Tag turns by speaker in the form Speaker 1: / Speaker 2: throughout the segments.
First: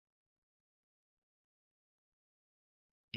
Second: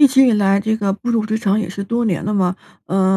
Speaker 1: 一直以来这个步入职场也是多年了嘛，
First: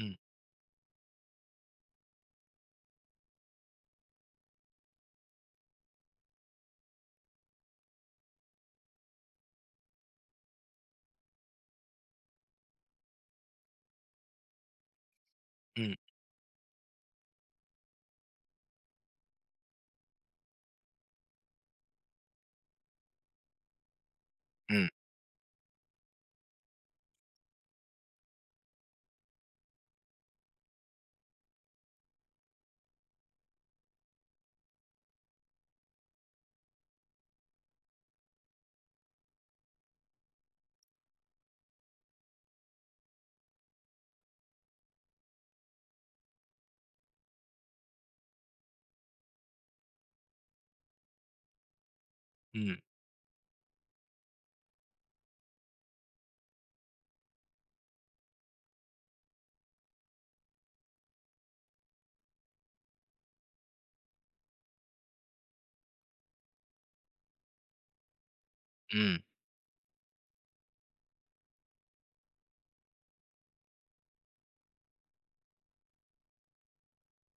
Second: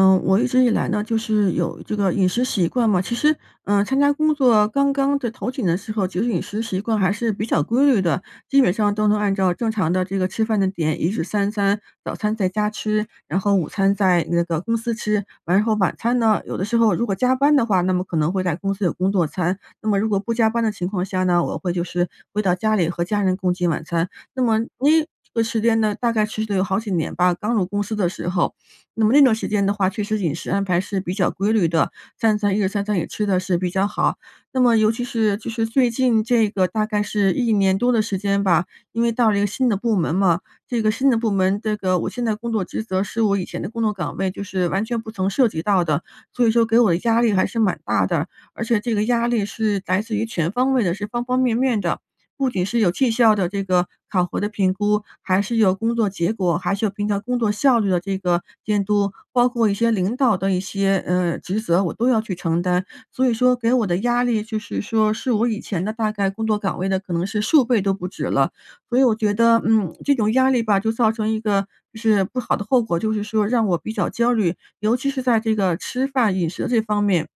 Speaker 2: 嗯。
Speaker 1: 我一直以来呢，就是有这个饮食习惯嘛。其实，呃，参加工作刚刚的头几年的时候，其实饮食习惯还是比较规律的。基本上都能按照正常的这个吃饭的点，一日三餐，早餐在家吃，然后午餐在那个公司吃。完了后晚
Speaker 2: 嗯。
Speaker 1: 餐呢，有的时候如果加班的话，那么可能会在公司有工作餐。那么如果不加班的情况下呢，我会就是回到家里和家人共进晚餐。那么
Speaker 2: 嗯。
Speaker 1: 个时间呢，大概持续了有好几年吧，刚入公司的时候。那么那段时间的话，确实饮食安排是比较规律的。三餐一日三餐也吃的是比较好，那么尤其是就是最近这个大概是1年多的时间吧，因为到了一个新的部门嘛，这个新的部门，这个我现在工作职责是我以前的工作岗位就是完全不曾涉及到的，所以说给我的压力还是蛮大的。而且这个压力是来自于全方位的，是方方面面的。不仅
Speaker 2: 嗯。
Speaker 1: 是有绩效的这个考核的评估，还是有工作结果，还是有平常工作效率的这个监督，包括一些领导的一些，呃，职责，我都要去承担。所以说给我的压力就是说是我以前的大概工作岗位的可能是数倍都不止了。所以我
Speaker 2: 嗯。
Speaker 1: 觉得，嗯，这种压力吧，就造成一个就是不好的后果，就是说让我比较焦虑，尤其是在这个吃饭饮食这方面。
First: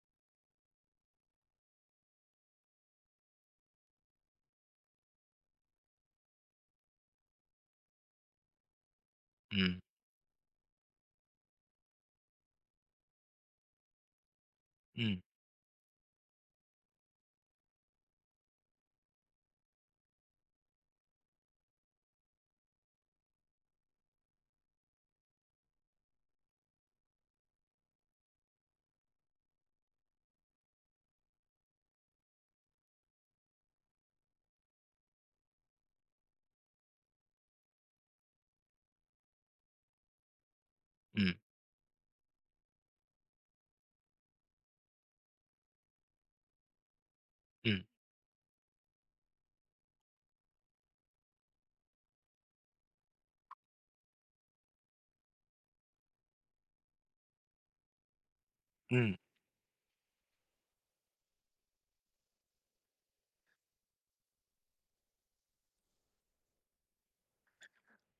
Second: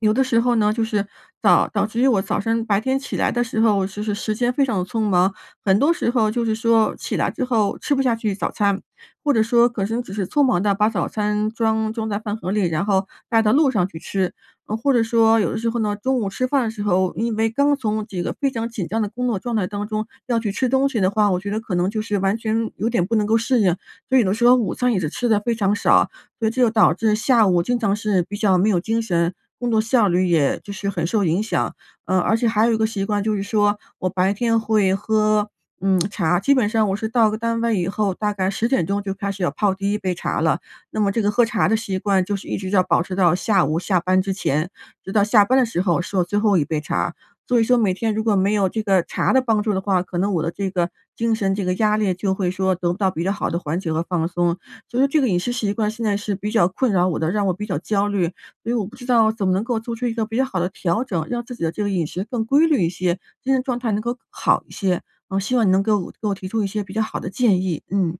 Speaker 1: 有的时候呢，就是早导致于我早上白天起来的时候，我其实时间非常地匆忙，很多时候就是说起来之后吃不下去早餐，或者说
Speaker 2: 嗯。
Speaker 1: 可能只是匆忙地把早餐装装在饭盒里，然后带到路上去吃。呃，或者
Speaker 2: 嗯。
Speaker 1: 说有的时候呢，中午吃饭的时候，因为刚从这个非常紧张的工作状态当中要去吃东西的话，我觉得可能就是完全有点不能够适应，所以呢说午餐也是吃得非常少，所以这又导致下午经常是比较没有精神，工作效率也就是很受影响。呃，而且还有一个习惯就是说我白天会喝嗯 茶，基本上我是到了单位以后大概10：00就开始要泡第1杯茶了。那么这个
Speaker 2: 嗯。
Speaker 1: 喝茶的习惯就是一直要保持到下午下班之前，直到下班的时候是我最后一杯茶，所以说
Speaker 2: 嗯。
Speaker 1: 每天如果没有这个茶的帮助的话，可能我的这个精神这个压力就会说得不到比较好的缓解和放松。所以这个饮食习惯现在是比较困扰我的，让我比较焦虑，所以我不知
Speaker 2: 嗯。
Speaker 1: 道怎么能够做出一个比较好的调整，让自己的这个饮食更规律一些，精神状态能够好一些。嗯，希望你能给我给我提出一些比较好的建议，嗯。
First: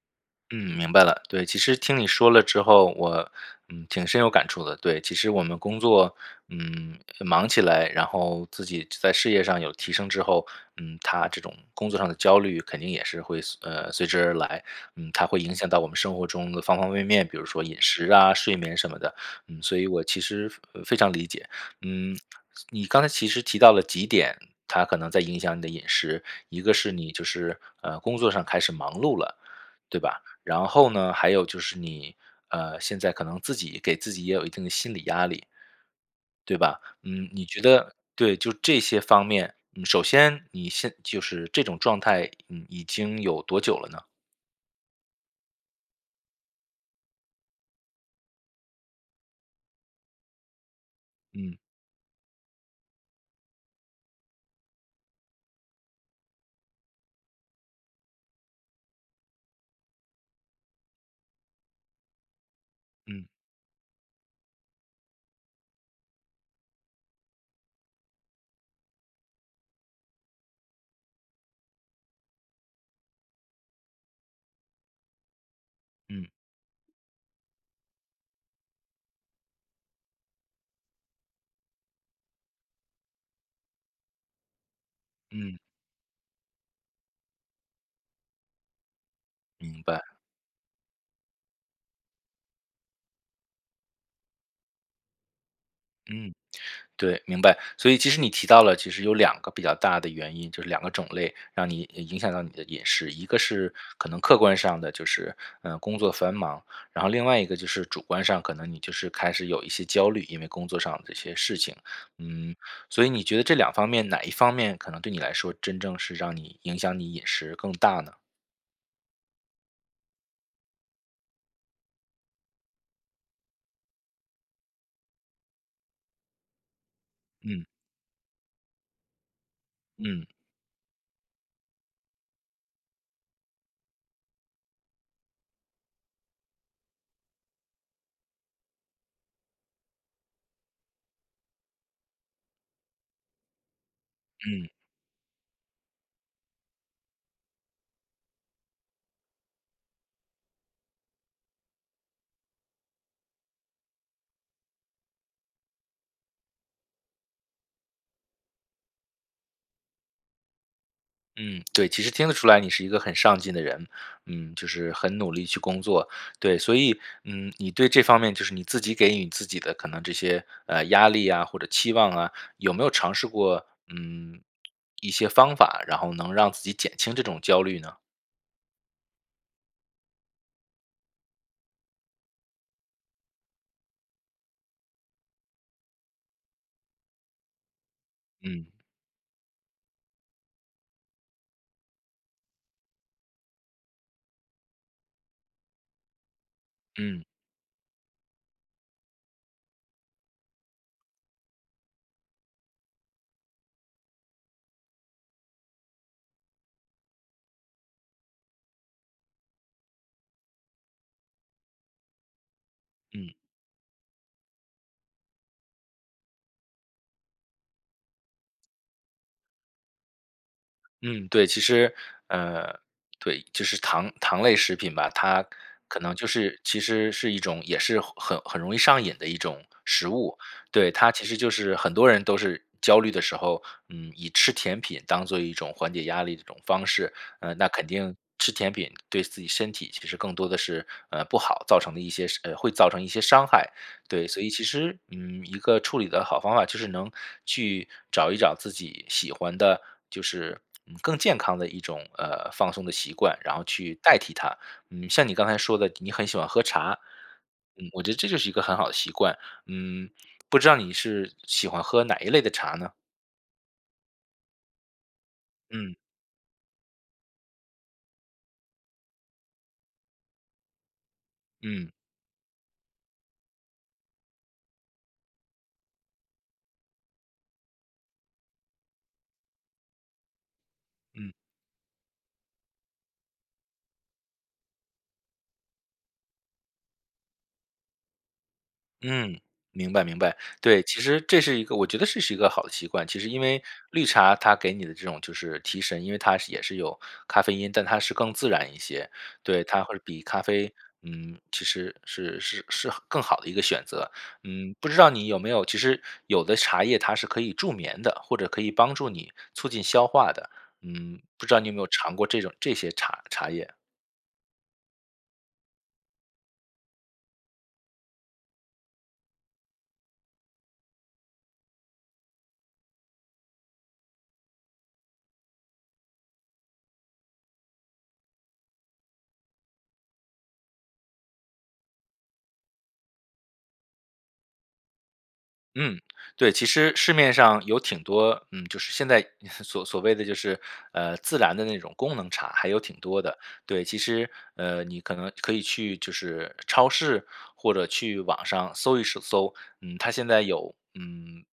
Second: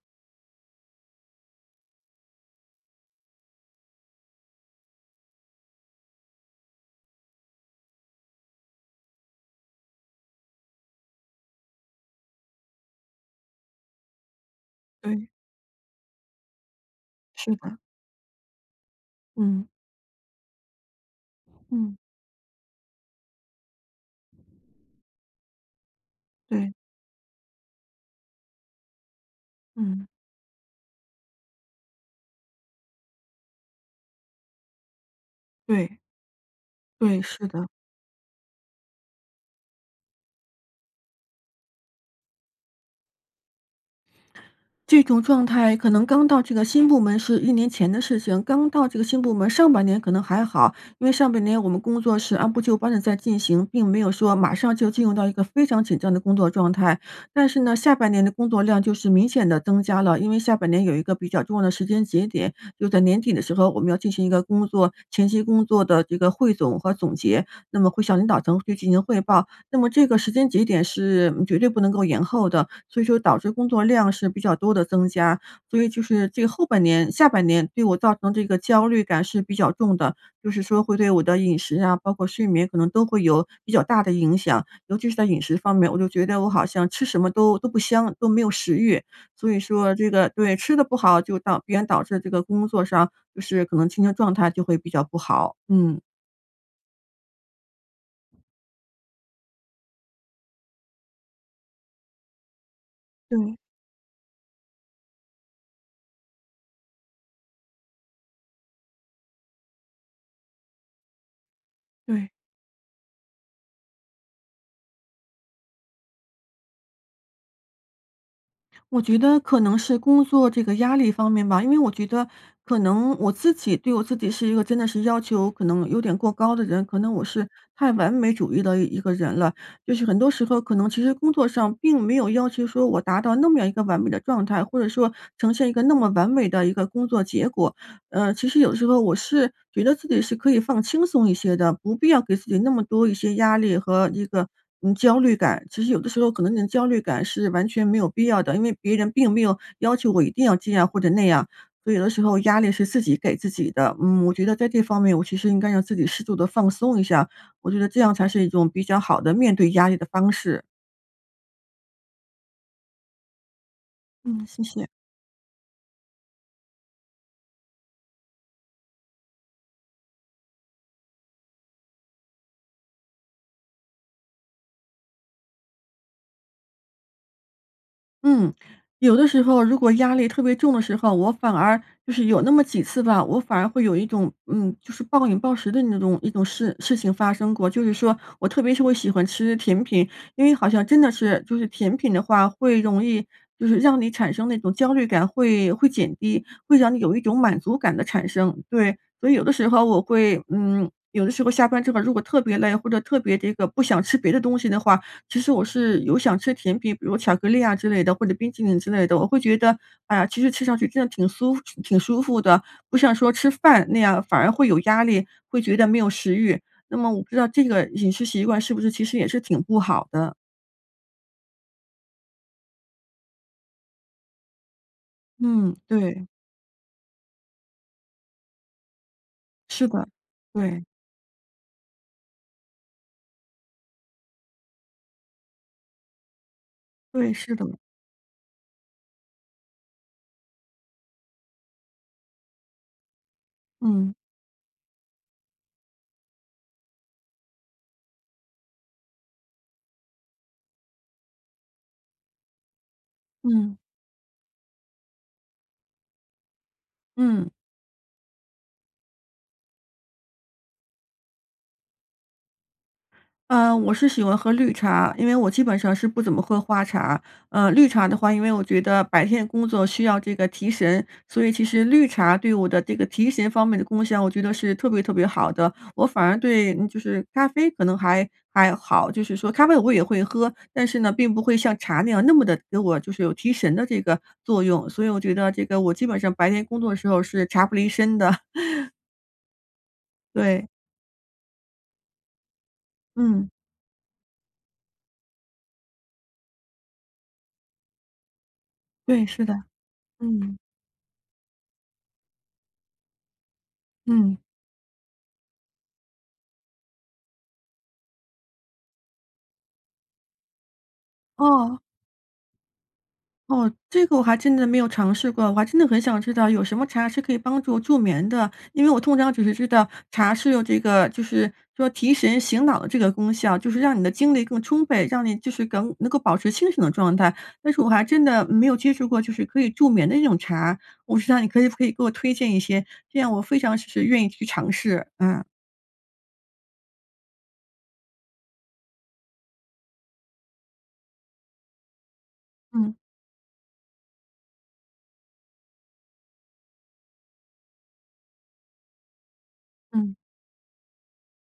Speaker 2: 嗯，明白了。对，其实听你说了之后，我，嗯，挺深有感触的。对，其实我们工作，嗯，忙起来，然后自己在事业上有提升之后，嗯，它这种工作上的焦虑肯定也是会随呃，随之而来。嗯，它
Speaker 1: 对。
Speaker 2: 会影响到我们生活中的方方面面，比如
Speaker 1: 是
Speaker 2: 说饮
Speaker 1: 的。
Speaker 2: 食啊，睡眠什么的，嗯，
Speaker 1: 嗯。
Speaker 2: 所以我其实非常理解。
Speaker 1: 嗯。
Speaker 2: 嗯，你刚才其实提到了几点，它可能在影响你的饮食，一
Speaker 1: 对。
Speaker 2: 个是你就是，呃，工作上开始忙碌了，对
Speaker 1: 嗯。
Speaker 2: 吧？然后呢，还有就是你，呃，现在可能自己给自己也有一定的心理压力，
Speaker 1: 对。
Speaker 2: 对吧？
Speaker 1: 对，
Speaker 2: 嗯，你
Speaker 1: 是
Speaker 2: 觉
Speaker 1: 的。
Speaker 2: 得对，就这些方面，首先你现就是这种状态，嗯，已经有多久了呢？
Speaker 1: 这种状态可能刚到这个新部门是1年前的事情。刚到这个新部门，上半年可能还好，因为上半
Speaker 2: 嗯。
Speaker 1: 年我们工作是按部就班地在进行，并没有说马上就进入到一个非常紧张的工作状态。但是呢，下半年的工作量就是明显地增加了，因为下半年有一个比较重要的时间节点，就在年
Speaker 2: 嗯。
Speaker 1: 底的时候，我们要进行一个工作前期工作的这个汇总和总结，那么会向领导层去进行汇报，那么这个时间节点是绝对不能够延后的。所以说导致工作量是比较多地增加，所以就是
Speaker 2: 嗯。
Speaker 1: 这个后半年下半年对我造成这个焦虑感是比较重的，就是说会对我的饮食啊，包括睡眠可能都会有比较大的影响。尤其是在饮食
Speaker 2: 嗯。
Speaker 1: 方面，我就觉得我好像吃什么都都不香，都没有食欲，所以
Speaker 2: 明
Speaker 1: 说
Speaker 2: 白。
Speaker 1: 这个对，吃的不好就导必然导致这个工作上，就是可能精神状态就会比较不好，嗯。
Speaker 2: 嗯。对，明白。所以其实你提到了其实有2个比较大的原因，就是2个种类，让你影响到你的饮食。一个
Speaker 1: 对。
Speaker 2: 是可能客观上的就是，呃，工作繁忙，然后另外一个就是主观上可能你就是开始有一些焦虑，因为工作上的这些事情。
Speaker 1: 对。
Speaker 2: 嗯，所以你觉得这两方面哪一方面可能对你来说真正是让你影响你饮食更大呢？
Speaker 1: 我觉得可能是工作这个压力方面吧。因为我觉得，可能我自己对我自己是一个真的是要求可能有点过高的人。可能我是
Speaker 2: 嗯。
Speaker 1: 太完美主义的一个人了。就是很
Speaker 2: 嗯。
Speaker 1: 多时候，可能其实工作上，并没有要求说，我达到那么样一个完美的状态，或者说呈现一个那么完美的一个工作结果。呃，其实有时候我是，觉得自己是可以放轻松一些的，不必要给自己那么多一些压力和一个，
Speaker 2: 嗯。
Speaker 1: 嗯，焦虑感。其实有的时候，可能你焦虑感是完全没有必要的，因为别人并没有要求我一定要这样或者那样，所以有的时候压力是自己给自己的。嗯，我觉得在这方面，我其实应该让自己适度地放松一下，我觉得这样才是一种比较好的面对压力的方式。
Speaker 2: 嗯，对，其实听得出来你是一个很上进的人。
Speaker 1: 嗯，
Speaker 2: 嗯，
Speaker 1: 谢
Speaker 2: 就
Speaker 1: 谢。
Speaker 2: 是很努力去工作。对，所以，嗯，你对这方面就是你自己给予你自己的可能这些，呃，压力啊或者期望啊，有没有尝试过，嗯，一些方法，然后能让自己减轻这种焦虑呢？
Speaker 1: 嗯，有的时候如果压力特别重的时候，我反而就是有那么几次吧，我反而会有一种，嗯，就是暴饮暴食的那种一种事事情发生过。就是说我特
Speaker 2: 嗯。
Speaker 1: 别是我喜欢吃甜品，因为好像真的是，就是甜品的话，会容易就是让你产生那种焦虑感，会会减低，会让你有一
Speaker 2: 嗯。
Speaker 1: 种满足感的产生。对，所以有的时候我会嗯，有的时候下班之后，如果特别累，或者特别这个不想吃别的东西的话，其实我是有想吃甜品，比如巧克力啊之类的，或者冰淇淋之类的。我会觉得，啊，其实吃上去真的挺酥服挺舒服的，不像
Speaker 2: 嗯。
Speaker 1: 说吃饭那样反而会有压力，会觉得没有食欲。那么我不知道这个饮食习惯是不是其实也是挺不好的？
Speaker 2: 嗯，对。其实，呃，对，就是糖糖类食品吧，它
Speaker 1: 嗯，
Speaker 2: 可能就
Speaker 1: 对。
Speaker 2: 是其实是一种也是很很很容易上瘾的一种
Speaker 1: 是的，
Speaker 2: 食物。
Speaker 1: 对。
Speaker 2: 对，它其实就是很多人都是焦虑的时候，嗯，以吃甜品当做一种缓解压力的一种方式。
Speaker 1: 对，是
Speaker 2: 呃，那
Speaker 1: 的。
Speaker 2: 肯定吃甜品，对自己身体其实更多的是，呃，不好，造成的一些伤呃，会造成一些伤害。
Speaker 1: 嗯。
Speaker 2: 对，所以其实，嗯，一个处理的好方法，就是能去找一找自己喜欢的就是，嗯，更健康的一种，呃，放松的习惯，然后
Speaker 1: 嗯。
Speaker 2: 去代替它。嗯，像你刚才说的，你很喜欢喝茶，
Speaker 1: 嗯。
Speaker 2: 嗯，我觉得这就是一个很好的习惯，嗯，不知道你是喜欢喝哪一类的茶呢？
Speaker 1: 呃，我是喜欢喝绿茶。因为我基本
Speaker 2: 嗯。
Speaker 1: 上是不怎么喝花茶。呃，绿茶的话，因为我觉得白天工作需要这个提神，所以其实
Speaker 2: 嗯。
Speaker 1: 绿茶对我的这个提神方面的功效，我觉得是特别特别好的，我反而对嗯，就是咖啡可能还还好，就是说咖啡我也会喝，但是呢，
Speaker 2: 嗯。
Speaker 1: 并不会像茶那样，那么的给我就是有提神的这个作用。所以我觉得这个我基本上白天工作的时候是茶不离身的。
Speaker 2: 嗯，明白明白。
Speaker 1: 对。
Speaker 2: 对，其实这是一个我觉得这是一个好的习惯。其实因
Speaker 1: 嗯。
Speaker 2: 为绿茶它给你的这种就是提神，因为它是也是有咖啡因，但它是更自然一些。
Speaker 1: 对，是的，
Speaker 2: 对，它会比咖
Speaker 1: 嗯。
Speaker 2: 啡，嗯，其实是是是好更好的一个选择。
Speaker 1: 嗯。
Speaker 2: 嗯，不知道你有没有，其实有的茶叶它是可以助眠的，或者可以帮助你促进消化的，嗯，不知道你有
Speaker 1: 哦。
Speaker 2: 没有尝过这种这些茶茶
Speaker 1: 哦，
Speaker 2: 叶？
Speaker 1: 这个我还真的没有尝试过，我还真的很想知道有什么茶是可以帮助助眠的。因为我通常只是知道，茶是有这个就是说提神醒脑的这个功效，就是让你的精力更充沛，让你，就是更能够保持清醒的状态，但是我还真的没有接触过，就是可以助眠的那种茶，不知道你可以不可以给我推荐一些，这样我非常是愿意去尝试，啊。
Speaker 2: 嗯，对，其实市面上有挺多嗯，就是现在 所所谓的就是，呃，自然的那种功能茶，还有
Speaker 1: 嗯。
Speaker 2: 挺多的。对，其实，呃，你可能可以去就是超市或者去网上搜一是搜。嗯，它
Speaker 1: 嗯。
Speaker 2: 现在有嗯，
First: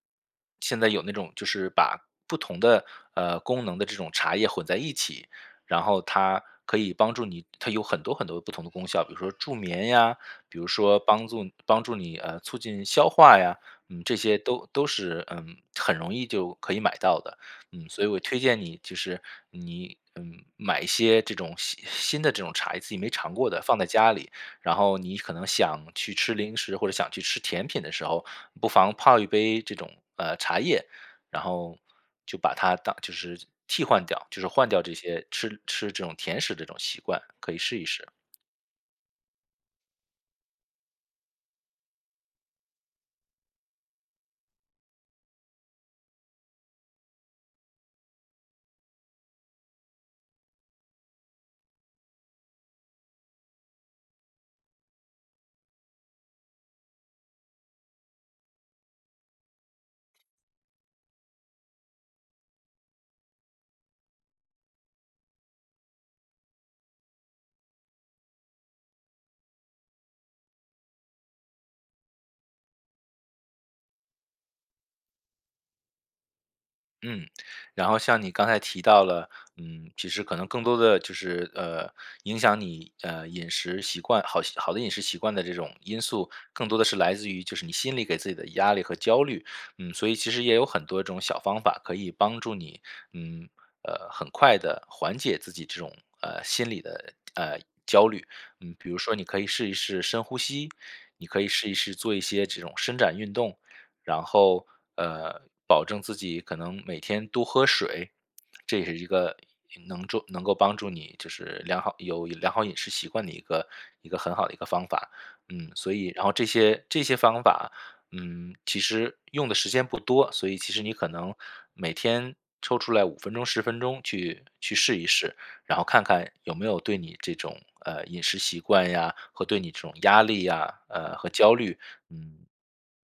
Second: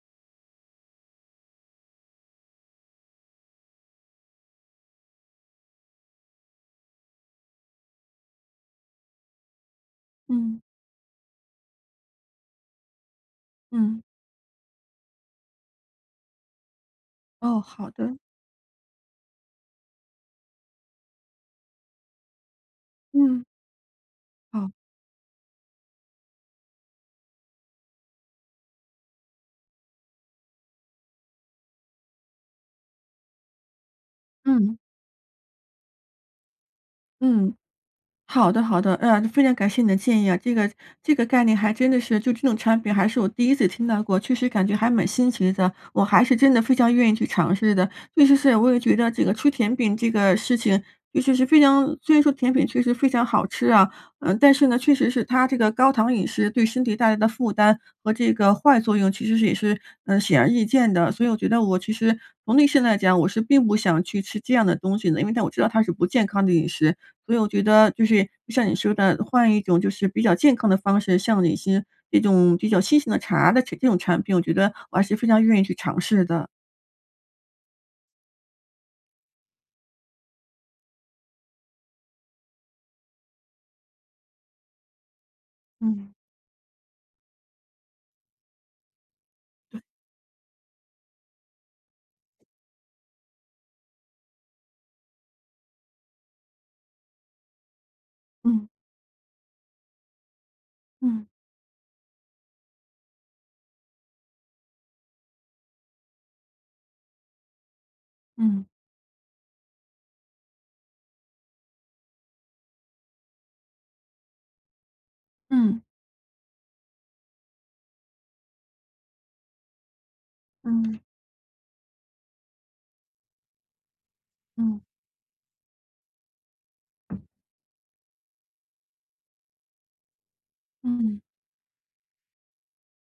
Speaker 2: 现在有那种就是把不同的，呃，功能的这种茶叶，混在一起，然后它可以帮助你它有很多很多的不同的功效，比如说助眠呀，比
Speaker 1: 嗯。
Speaker 2: 如说帮助帮助你，呃，促进消化呀，
Speaker 1: 嗯。
Speaker 2: 嗯，这些都都是，呃，很容易就可以买到的。
Speaker 1: 哦，
Speaker 2: 嗯，
Speaker 1: 好
Speaker 2: 所以
Speaker 1: 的。
Speaker 2: 我推荐你就是你，嗯，买一些这种新新的这种茶，自己没尝
Speaker 1: 嗯。
Speaker 2: 过的放在家里，
Speaker 1: 哦。
Speaker 2: 然后你可能想去吃零食，或者想去吃甜品的时候，不妨泡一杯这种，呃，茶叶。然后就把它当就是替换掉，就是换
Speaker 1: 嗯。
Speaker 2: 掉这些吃吃这种甜食的这种习惯，可
Speaker 1: 嗯，
Speaker 2: 以试一试。
Speaker 1: 好的好的，呃，非常感谢你的建议啊，这个这个概念还真的是就这种产品，还是我第1次听到过，确实感觉还蛮新奇的，我还是真的非常愿意去尝试的。确实是，我也觉得这个吃甜品这个事情，尤其是非常虽然说甜品确实非常好吃啊，呃，但是呢，确实是它这个高糖饮食，对身体带来的负担和这个坏作用其实是也是，呃，显而易见的。所以我觉得我其实从内心来讲，我是并不想去吃这样的东西的，因为但我知道它是不健康的饮食。所以我觉得，就是，就像你说的，呃，换一种就是比较健康的方式，像有一些这种比较新型的茶的这这种产品，我觉得，我还是非常愿意去尝试的。
Speaker 2: 嗯，然后像你刚才提到了，嗯，其实可能更多的就是，呃，影响你，呃，饮食习惯。好习好的饮食习惯的这种因
Speaker 1: 嗯。
Speaker 2: 素，更多的是来自于就是你心里给自己的压力和焦虑。
Speaker 1: 对。
Speaker 2: 嗯，所以其实也有很多这种小方法可以帮助你，嗯，呃，很快地缓解自己这种，呃，心理的，呃，焦虑。
Speaker 1: 嗯。
Speaker 2: 嗯，比如说你可以试一试深呼吸，
Speaker 1: 嗯。
Speaker 2: 你可以试一试做一些这种伸展运动。然后，呃，保证自己可能每天多喝水，
Speaker 1: 嗯。
Speaker 2: 这也是一个能助能够帮助你就是良好有良好饮食习惯的一个一个很好的一个方法。嗯，
Speaker 1: 嗯。
Speaker 2: 所以然后这些这些方法，嗯，其实用的时间不多，所以其实你
Speaker 1: 嗯。
Speaker 2: 可能每天抽出来5分钟、10分钟去去
Speaker 1: 嗯。
Speaker 2: 试一试，然后看看，有没有对你这种，呃，饮食习惯呀和对你这种压力呀，呃，
Speaker 1: 嗯。
Speaker 2: 和焦虑，嗯，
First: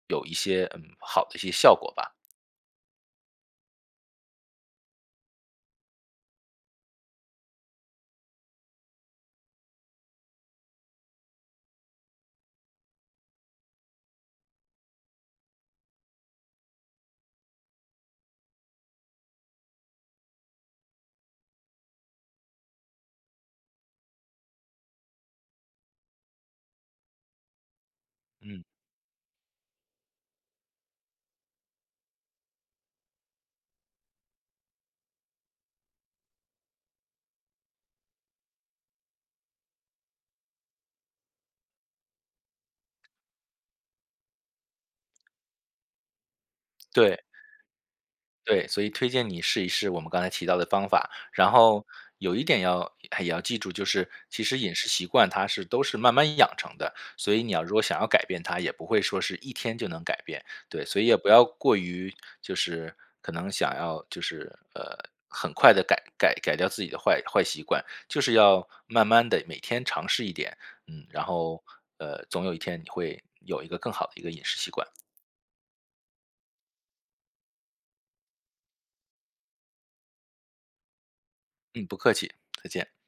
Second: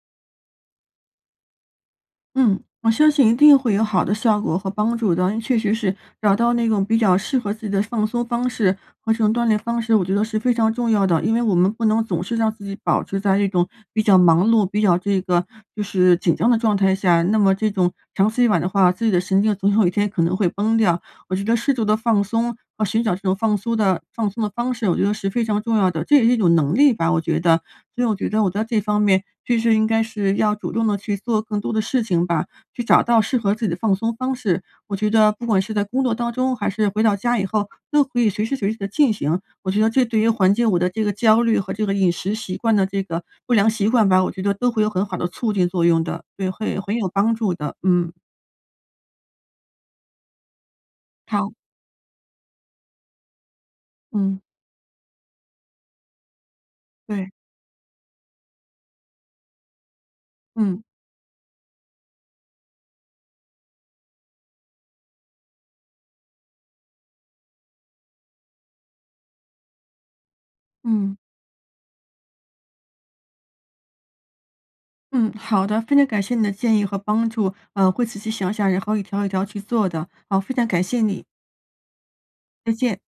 Speaker 2: 有一些嗯，好的一些效果吧。
Speaker 1: 嗯，我相信一定会有好的效果和帮助的。因为确实是，找到那种比较适合自己的放松方式和这种锻炼方式，我觉得是非常重要的，因为我们不能总是让自己保持在这种比较忙碌，比较这个就是紧张的状态下，那么这种长此以往的话，自己的神经总有一天可能会崩掉。我觉得适度的放松，和寻找这种放松的放松的方式，我觉得是非常重要的，这也是一种能力吧，我觉得。所以我觉得我在
Speaker 2: 嗯。
Speaker 1: 这方面，确实应该是要主动地去做更多的事情吧，去找到适合自己的放松方式。我觉得不管是在工作当中，还是回到家以后，都可以随时随地地进行，我觉得这对于缓解我的这个焦虑，和这个饮食习惯的这个，不良习惯吧，我觉得都会有很好的促进作用的。对，会很有
Speaker 2: 对。
Speaker 1: 帮助的，嗯。
Speaker 2: 对，所以推荐你试一试我们刚才提到的方法。然
Speaker 1: 好。
Speaker 2: 后有一点要也要记住，就是
Speaker 1: 嗯。
Speaker 2: 其实饮食习惯它是都是慢慢养成的，
Speaker 1: 对。
Speaker 2: 所以你要如果想要改变它，也不会说是一天就能改变。
Speaker 1: 嗯。
Speaker 2: 对，所以也不要过于就是可能想要就是，呃，很快地改改改掉自己的坏坏习惯，就是要慢慢地每天尝试一点，嗯，
Speaker 1: 嗯。
Speaker 2: 然后，呃，总有一天你会有一个更好的一个饮食习惯。
Speaker 1: 嗯，好的，非常感谢你的建议和帮助。呃，会仔细想想，然后一条一条去做的，啊，非常感谢你。
Speaker 2: 嗯，不客气，再
Speaker 1: 再
Speaker 2: 见。
Speaker 1: 见。